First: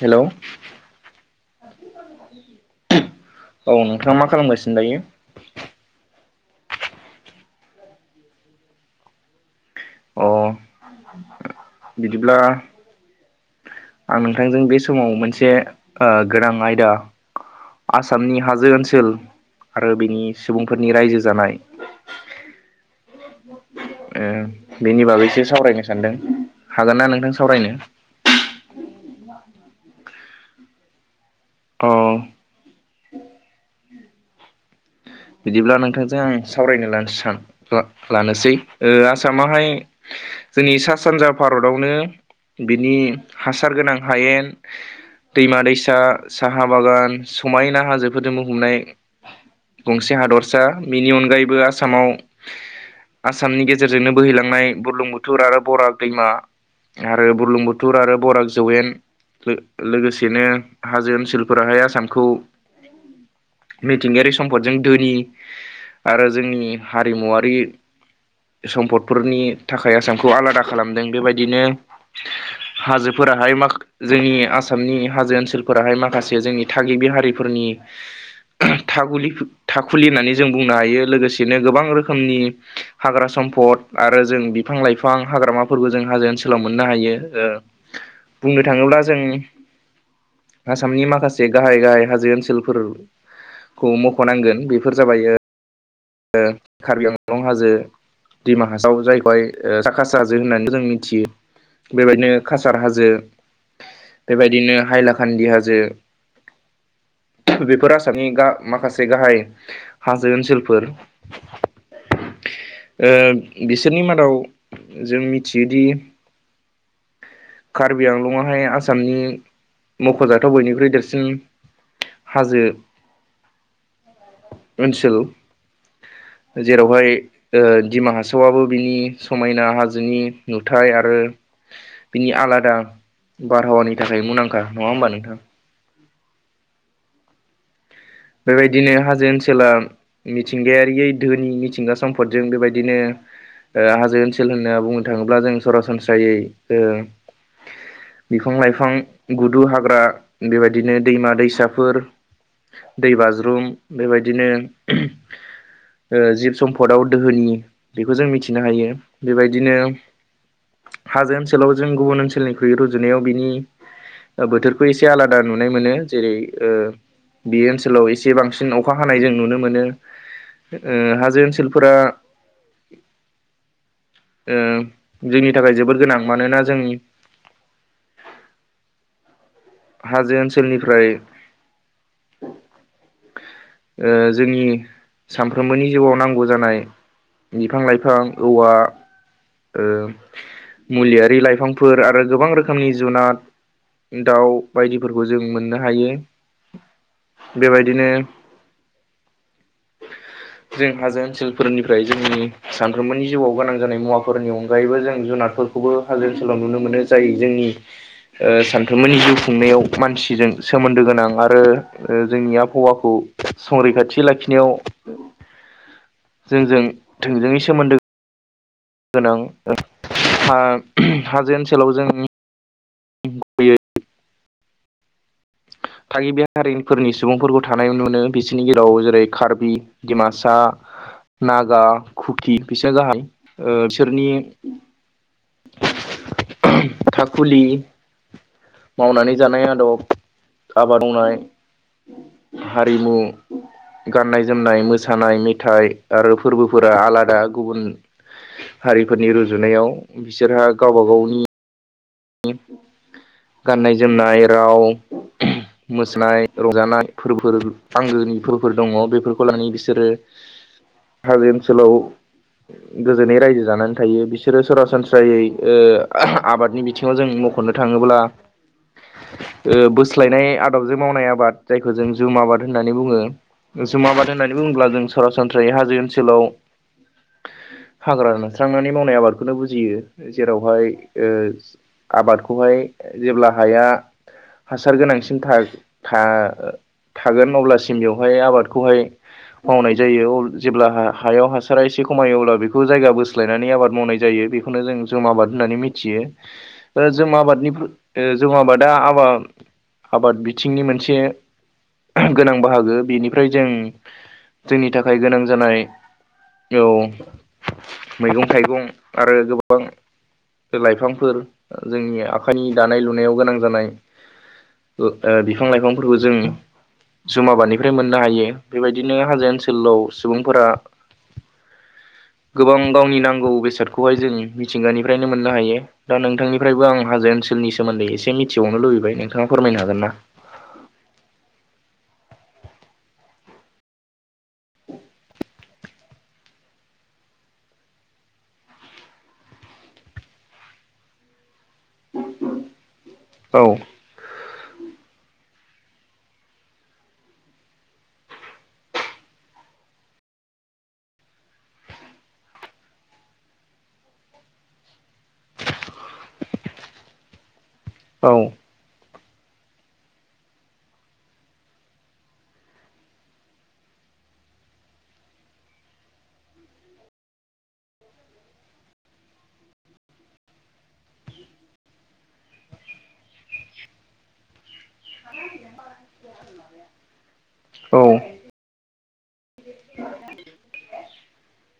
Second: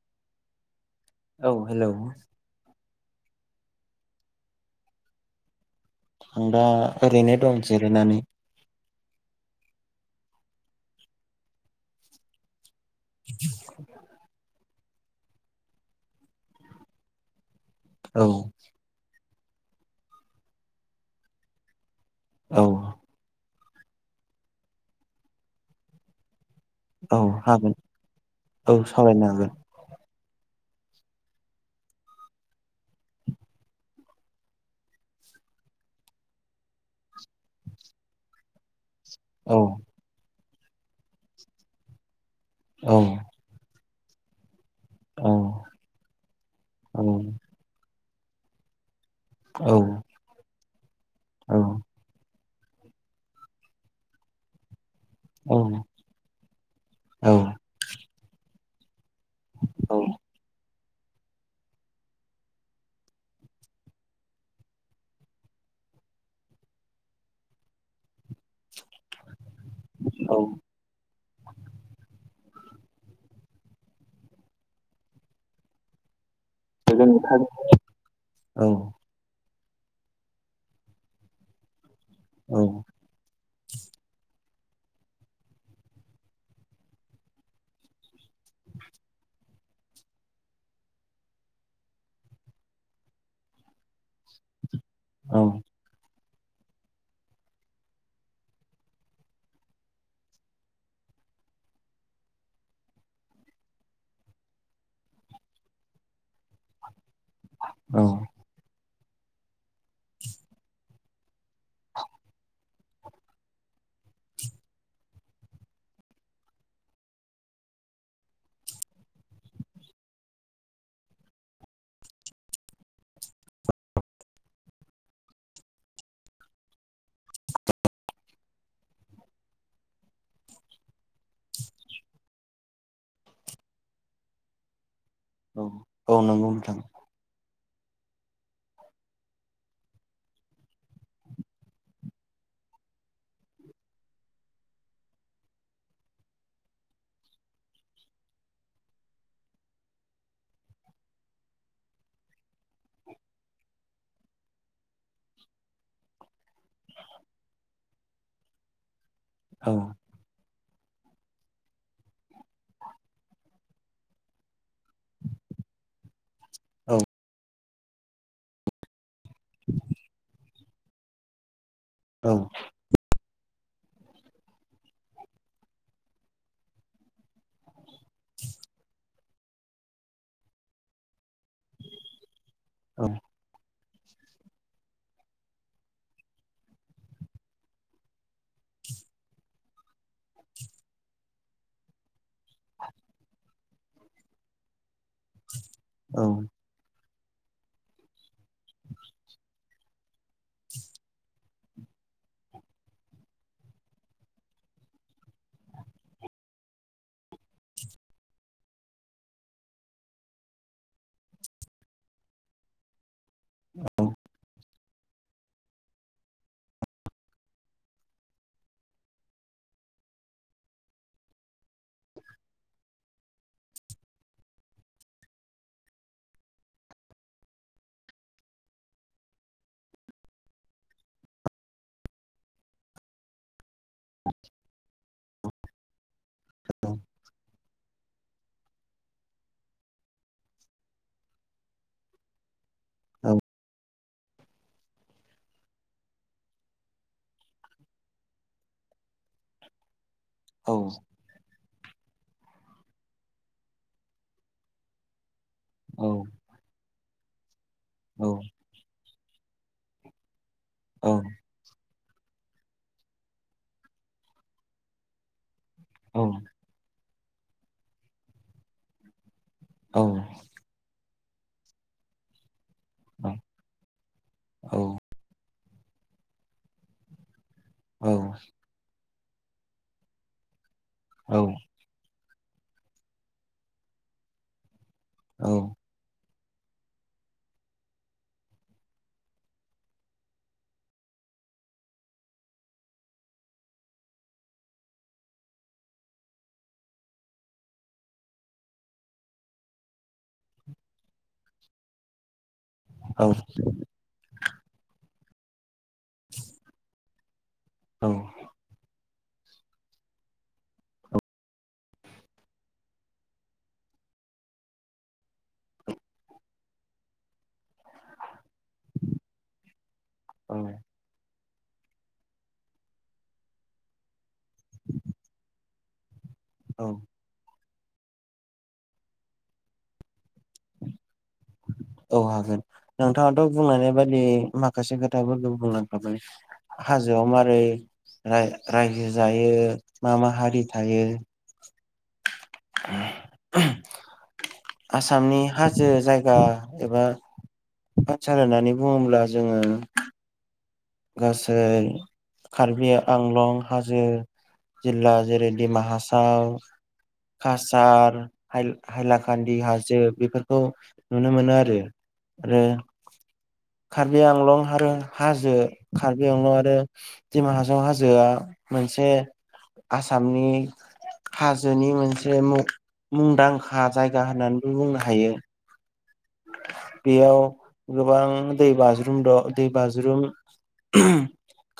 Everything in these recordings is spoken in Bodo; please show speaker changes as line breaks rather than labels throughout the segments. हेलौ
औ हेलौ
[inaudible] औ नोंथांङा मा खालामगासिनो दायो।
आं दा ओरैनो दं जिरायनानै
अ बिदिब्ला
बि [inaudible]
आं नोंथांजों बे समाव मोनसे ओ गोनां आयदा
औ
आसामनि हाजो ओनसोल आरो बिनि सुबुंफोरनि रायजो जानाय
औ
ओ बेनि बागैसो सावरायनो सानदों। हागोन ना
औ
नोंथां सावरायनो
हागोन औ सावरायनो हागोन।
अ। बिदिब्ला नोंथांजों आं सावरायनो लानो सान ला-लानोसै। ओ आसामाहाय जोंनि सा सानजा भारतावनो बिनि
औ
हासार गोनां हायेन दैमा दैसा साहा
औ
बागान समायना हाजोफोरजों बुंफबनाय।
औ।
गंसे हादरसा बिनि
औ
अनगायैबो आसामाव आसामनि गेजेरजोंनो बोहैलांनाय बुर्लंबु थुर
औ
आरो बराग दैमा आरो
औ
बुरलुं बुथुर आरो बराग जौवेन।
औ
लोगोसेनो हाजो ओनसोलफोराहाय आसामखौ मिथिंगायारि सम्पदजों धोनि आरो जोंनि हारिमुवारि सम्पदफोरनि थाखाय आसामखौ आलादा खालामदों बेबायदिनो हाजोफोराहाय माखा जोंनि आसामनि हाजो ओनसोलफोराहाय माखासे जोंनि थागिबि हारिफोरनि थाखुलि थाखुलि होननानै जों बुंनो हायो लोगोसेनो गोबां रोखोमनि हाग्रा सम्फद आरो जों बिफां लाइफां हाग्रामाफोरबो जों हाजो ओनसोलाव मोननो हायो। ओ
[inaudible]
बुंनो थाङोब्ला जों आसामनि माखासे गाहाय गाहाय हाजो ओनसोलफोरखौ मख'नांगोन बेफोर जाबाय
औ
कार्बि आंलं हाजो दिमा हासाव जायखौहाय जाखास हाजो होननानैबो जों मिथियो। बेबायदिनो कासार हाजो बेबायदिनो हाइलाखान्दि हाजो। बेफोर
औ
आसामनि माखासे गाहाय हाजो ओनसोलफोर।
[inaudible]
बिसोरनि मादाव जों मिथियोदि कार्बि आंलंआहाय आसामनि मख'जाथाव बयनिख्रुइ देरसिन हाजो ओनसोल। जेरावहाय दिमाहासावाबो बिनि समायना हाजोनि नुथाय आरो बिनि आलादा बारहावानि थाखाय मुंदांखा नङा होमबा नोंथां।
औ औ नंगौ नोंथां।
बेबायदिनो हाजो ओनसोला मिथिंगायारियै धोनि मिथिंगा सम्फदजों। बेबायदिनो हाजो ओनसोल होनना बुंनो थाङोब्ला जों सरासनस्रायै बिफां लाइफां गुदु हाग्रा बेबायदिनो दैमा दैसाफोर। दै बाज्रुम बेबायदिनो जिब सम्फदाव दोहोनि बेखौ जों मिथिनो हायो।
औ
बेबायदिनो हाजो ओनसोलाव जों गुबुन ओनसोलनिख्रुइ रुजुनायाव बिनि बोथोरखौ एसे आलादा नुनाय मोनो। जेरै
औ
बे ओनसोलाव एसे बांसिन अखा हानाय जों नुनो मोनो हाजो ओनसोलफोरा
औ।
जोंनि थाखाय जोबोद गोनां मानोना जों
[inaudible]
हाजो ओनसोलनिफ्राय
औ।
ओ जोंनि सानफ्रोमबोनि जिउआव नांगौ जानाय। बिफां लाइफां औवा ओ मुलियारि लाइफां फोर आरो गोबां रोखोमनि जुनाद दाउ बायदिफोरखौ जों मोननो हायो।
औ
बेबायदिनो जों हाजो ओनसोल फोरनिफ्राय जोंनि सानफ्रोमबोनि जिउआव गोनां जानाय मुवाफोरनि अनगायैबो जों जुनारफोर खौबो हाजो ओनसोलाव नुनो मोनो जाय जोंनि ओ सानफ्रोमनि जिउ खुंनायाव मानसिजों सोमोन्दो गोनां आरो जोंनि आबहावाखौ
औ
संरैखाथि लाखिनायाव जोंजों थोंजोङै सोमोनदो गोनां हाजो ओनसोलाव जों गुबैयै थागिबि हारिफोरनि सुबुंफोरखौ थानाय नुनो मोनो बिसोरनि गेजेराव जेरै कार्बि डिमासा नागा खुखि बिसोरो गाहाय ओ बिसोरनि थाखुलि मावनानै जानाय आदब आबाद मावनाय हारिमु
औ
गाननाय जोमनाय मोसानाय मेथाइ आरो फोरबोफोरा आलादा गुबुन हारिफोरनि रुजुनायाव बिसोरहा
औ
गावबा गावनि गाननाय जोमनाय राव मोसानाय रंजानाय फोरफोर आंगोनि फोरबोफोर दङ बेफोरखौ लानानै बिसोरो हाजो ओनसोलाव गोजोनै रायजो जानानै थायो बिसोरो सरासनस्रायै ओ आबादनि बि बिथिङाव जों मख'नो थाङोब्ला ओ बोस्लायनाय आदबजों मावनाय आबाद जायखौ जों जुम आबाद होननानै बुङो जुम आबाद होननानै बुङोब्ला जों सरासन हाजो ओनसोलाव हाग्रा सनस्रांनानै मावनाय आबाद बेखौनो बुजियो जेरावहाय ओ आबादखौहाय जेब्ला हाया हासार गोनांसिन था थागोन अब्लासिम बेवहाय आबादखौहाय मावनाय जायो जेब्ला हायाव हासारा एसे खमायो अब्ला बेखौ जायगा बोस्लायनानै आबाद मावनाय जायो बे नो जों जुम आबाद होननानै मिथियो जुम आबादनि ओ जुम आबादा आबा आबाद बिथिंनि मोनसे गोनां बाहागो बेनिफ्राय जों जोंनि थाखाय गोनां जानाय औ मैगं थाइगं आरो गोबां लाइफांफोर जोंनि आखाइनि दानाय लुनायाव गोनां जानाय ओ बिफां लाइफांफोरखौ जों जुम आबादानिफ्राय मोननो हायो बेबायदिनो हाजो ओनसोलाव
औ
सुबुंफोरा गोबां गावनि नांगौ बेसादखौहाय जों मिथिंगानिफ्रायनो मोननो हायो दा
औ
नोंथांनिफ्रायबो
औ
आं हाजो ओन स़लनि सोमोनदै एसे मिथिावनो लुबैबाय नोंथाङा फोरमायनो हागोन ना?
औ हागोन नोंथाङाथ' बुंनानै बादि माखासे खोथाफोरखौ बुंलांखाबाय हाजोयाव मारै रायजो जायो मा मा हारि थायो
औ
आसामनि हाजो जायगा एबा पन्चार होननानै बुङोब्ला जोङो गासै कार्बि आंलं हाजो जिल्ला जेरै डिमा हासाव कासार
औ
हायलु हायलाखान्दि हाजो बेफोरखौ नुनो मोनो आरो। आरो कार्बि आंलं आरो हाजो कार्बि आंलं आरो दिमा हासाव हाजोआ मोनसे आसामनि हाजोनि मोनसे मुं मुंदांखा जायगा होननानैबो बुंनो हायो। बेयाव
औ
गोबां दै बाज्रुम दं दै बाज्रुम उम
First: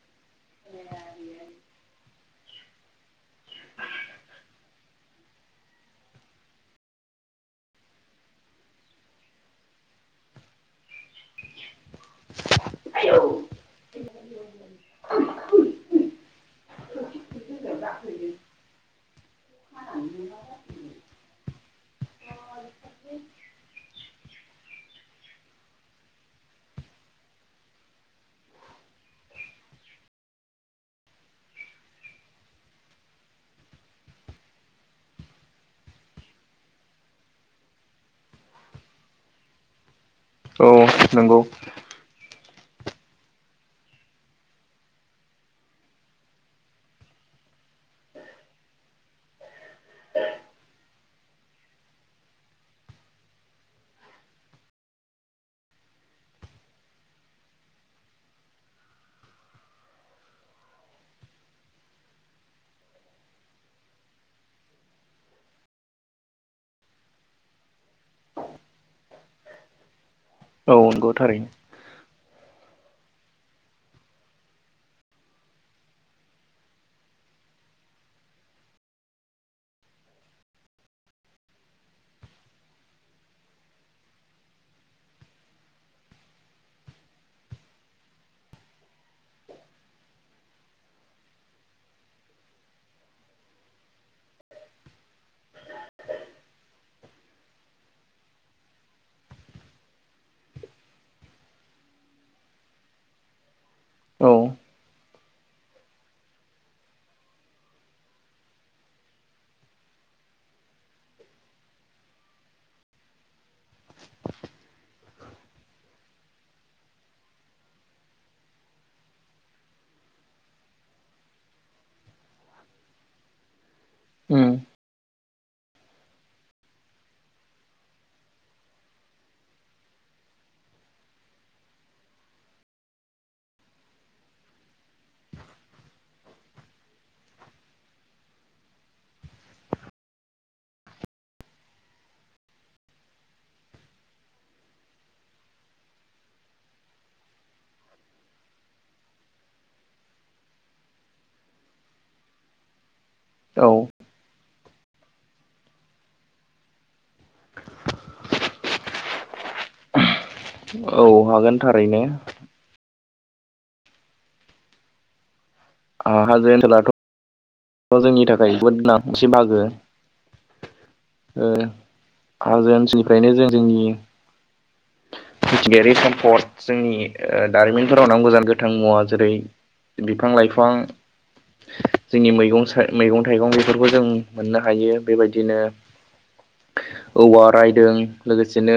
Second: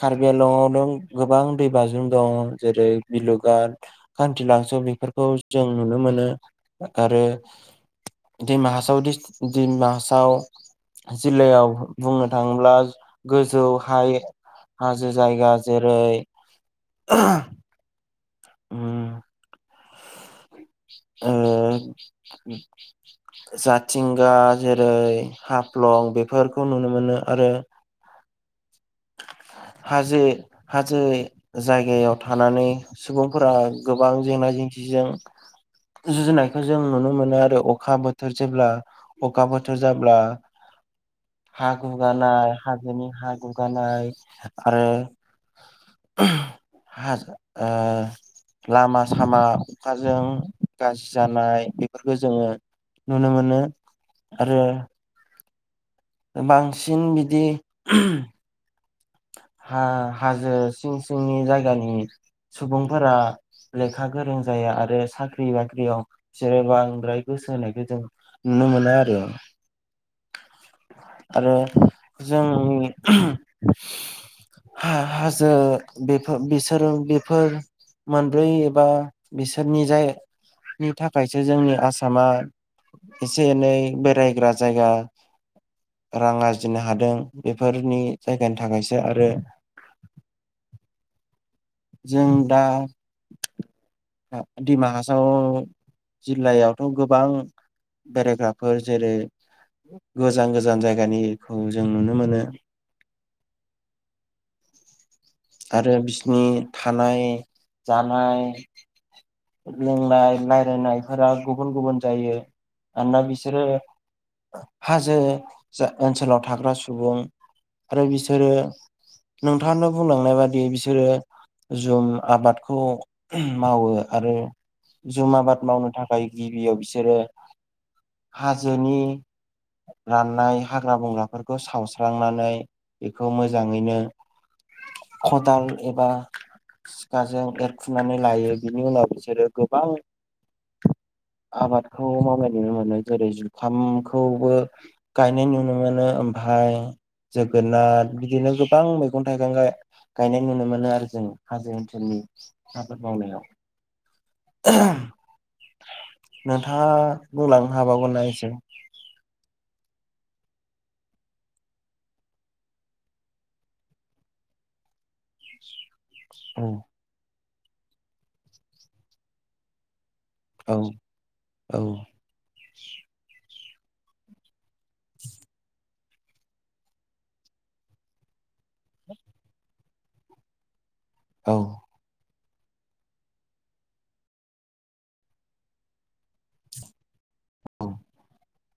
कार्बि आंलंआव दं गोबां दै बाजुम दं जेरै बिलुगाट खानथिलांसो बेफोरखौ जों नुनो मोनो आरो दिमा हासाव दिस दिमा हासाव जिल्लायाव बुंनो थाङोब्ला गोजौ हाये हाजो जायगा जेरै ओम
[unintelligible]
ओ जाथिंगा जेरै हाफ्लं बेफोरखौ नुनो मोनो आरो। हाजो हाजो जायगायाव थानानै सुबुंफोरा गोबां जेंना जेंसिजों जुजुनायखौ जों नुनो मोनो आरो अखा बोथोर जेब्ला अखा बोथोर जाब्ला
औ नंगौ
हा गुगानाय हाजोनि हा गुगानाय आरो हा ओ लामा सामा अखाजों गाज्रि जानाय बेफोरखौ जोङो नुनो मोनो आरो बांसिन बिदि हा हाजो सिं सिंनि जायगानि सुबुंफोरा लेखा गोरों जाया आरो साख्रि बाख्रियाव जेरै बो बांद्राय गोसो होनायखौ जों नुनो मोनो आरो
औ नंगौ थारैनो
आरो जोंनि हा हाजो बेफोर बिसोरो बेफोर मोनब्रै एबा बिसोरनि जायनि थाखायसो जोंनि आसामा एसे एनै बेरायग्रा जायगा रां आरजिनो हादों बेफोरनि जायगानि थाखायसो आरो जों दा डिमा हासाव जिल्लायावथ' गोबां बेरायग्राफोर जेरै गोजान गोजान जायगानिखौ जों नुनो मोनो।
औ
आरो बिसिनि थानाय जानाय लोंनाय रायलायनायफोरा गुबुन गुबुन जायो। मानोना बिसोरो हाजो जा ओनसोलाव थाग्रा सुबुं आरो बिसोरो नोंथाङानो बुंलांनाय बादि बिसोरो जुम आबादखौ मावो आरो
उम
जुम आबाद मावनो थाखाय गिबियाव बिसोरो हाजोनि राननाय हाग्रा बंग्राफोरखौ सावस्रांनानै बेखौ मोजाङैनो खदाल एबा सिखाजों एरखुनानै लायो बिनि उनाव बिसोरो गोबां आबादखौ मावनाय नुनो मोनो जेरै जुखामखौबो गायनाय नुनो मोनो ओमफ्राय जोगोनार बिदिनो गोबां मैगं थाइगं गायनाय नुनो मोनो आरो जों हाजो ओनसोलनि आबाद मावनायाव
औ
नोंथाङा बुंलांनो हाबावगोनना एसे
औ हागोन थारैनो ओ हाजो
औ
ओनसोलाथ' जोंनि थाखाय जोबोद गोनां एसे बाहागो
औ
ओ
औ
हाजो ओनसोलनिफ्रायनो जों जोंनि मिथिंगायारि सम्पद जोंनि ओ दारिमिनफोराव नांगौ गोजान गोथां मुवा जेरै बिफां लाइफां
औ
जोंनि मैगं मैगं थाइगं बेफोरबो जों मोननो हायो। बेबायदिनो औवा रायदों लोगोसेनो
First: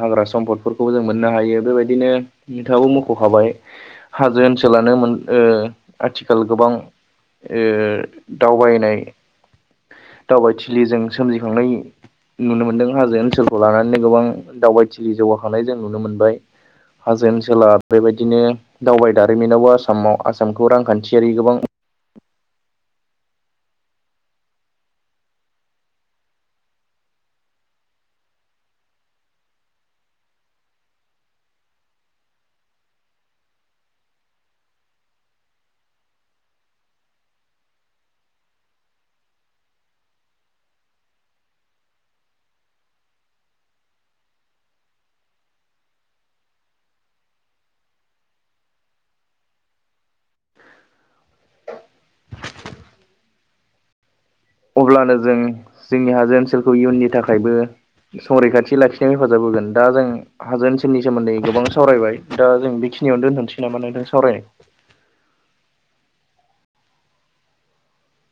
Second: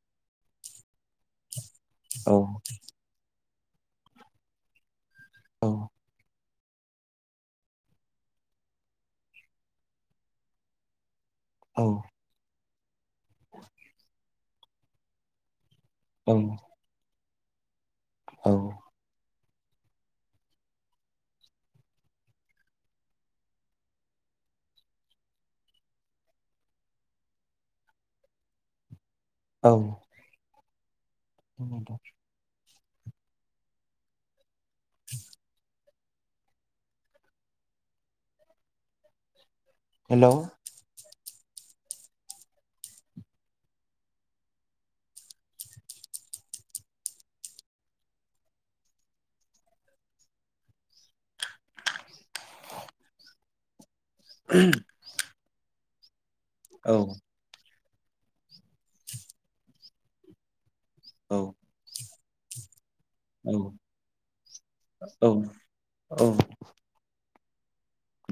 हाग्रा सम्फदफोरखौबो जों मोननो हायो बेबायदि बिदिनो
औ
नोंथाङाबो मख'खाबाय हाजो ओनसोलानो मोन‌ ओ आथिखाल गोबां ओ दावबायनाय दावबायथिलिजों सोमजिखांनाय नुनो मोनदों हाजो ओनसोलखौ लानानैनो गोबां दावबाय जौगाखांनाय जों नुनो
औ
मोनबाय हाजो ओनसोला बेबायदिनो दावबायदा जारिमिनावबो आसामाव आसामखौ रांखान्थियारि गोबां
औ औ नोंथां [unintelligible] हेल'औ [unintelligible] [unintelligible]
अब्लानो जों जोंनि हाजो ओनसोलखौ
औ
इयुननि थाखायबो संरैखाथि लाखिनाय हेफाजाब होगोन। दा जों हाजो ओनसोलनि सोमोन्दै
औ
गोबां सावरायबाय दा जों बेखिनियावनो
औ
दोनथनोसै नामा नोंथां सावरायनाय
औ औ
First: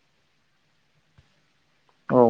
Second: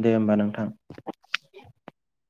दे होमबा नोंथां।
औ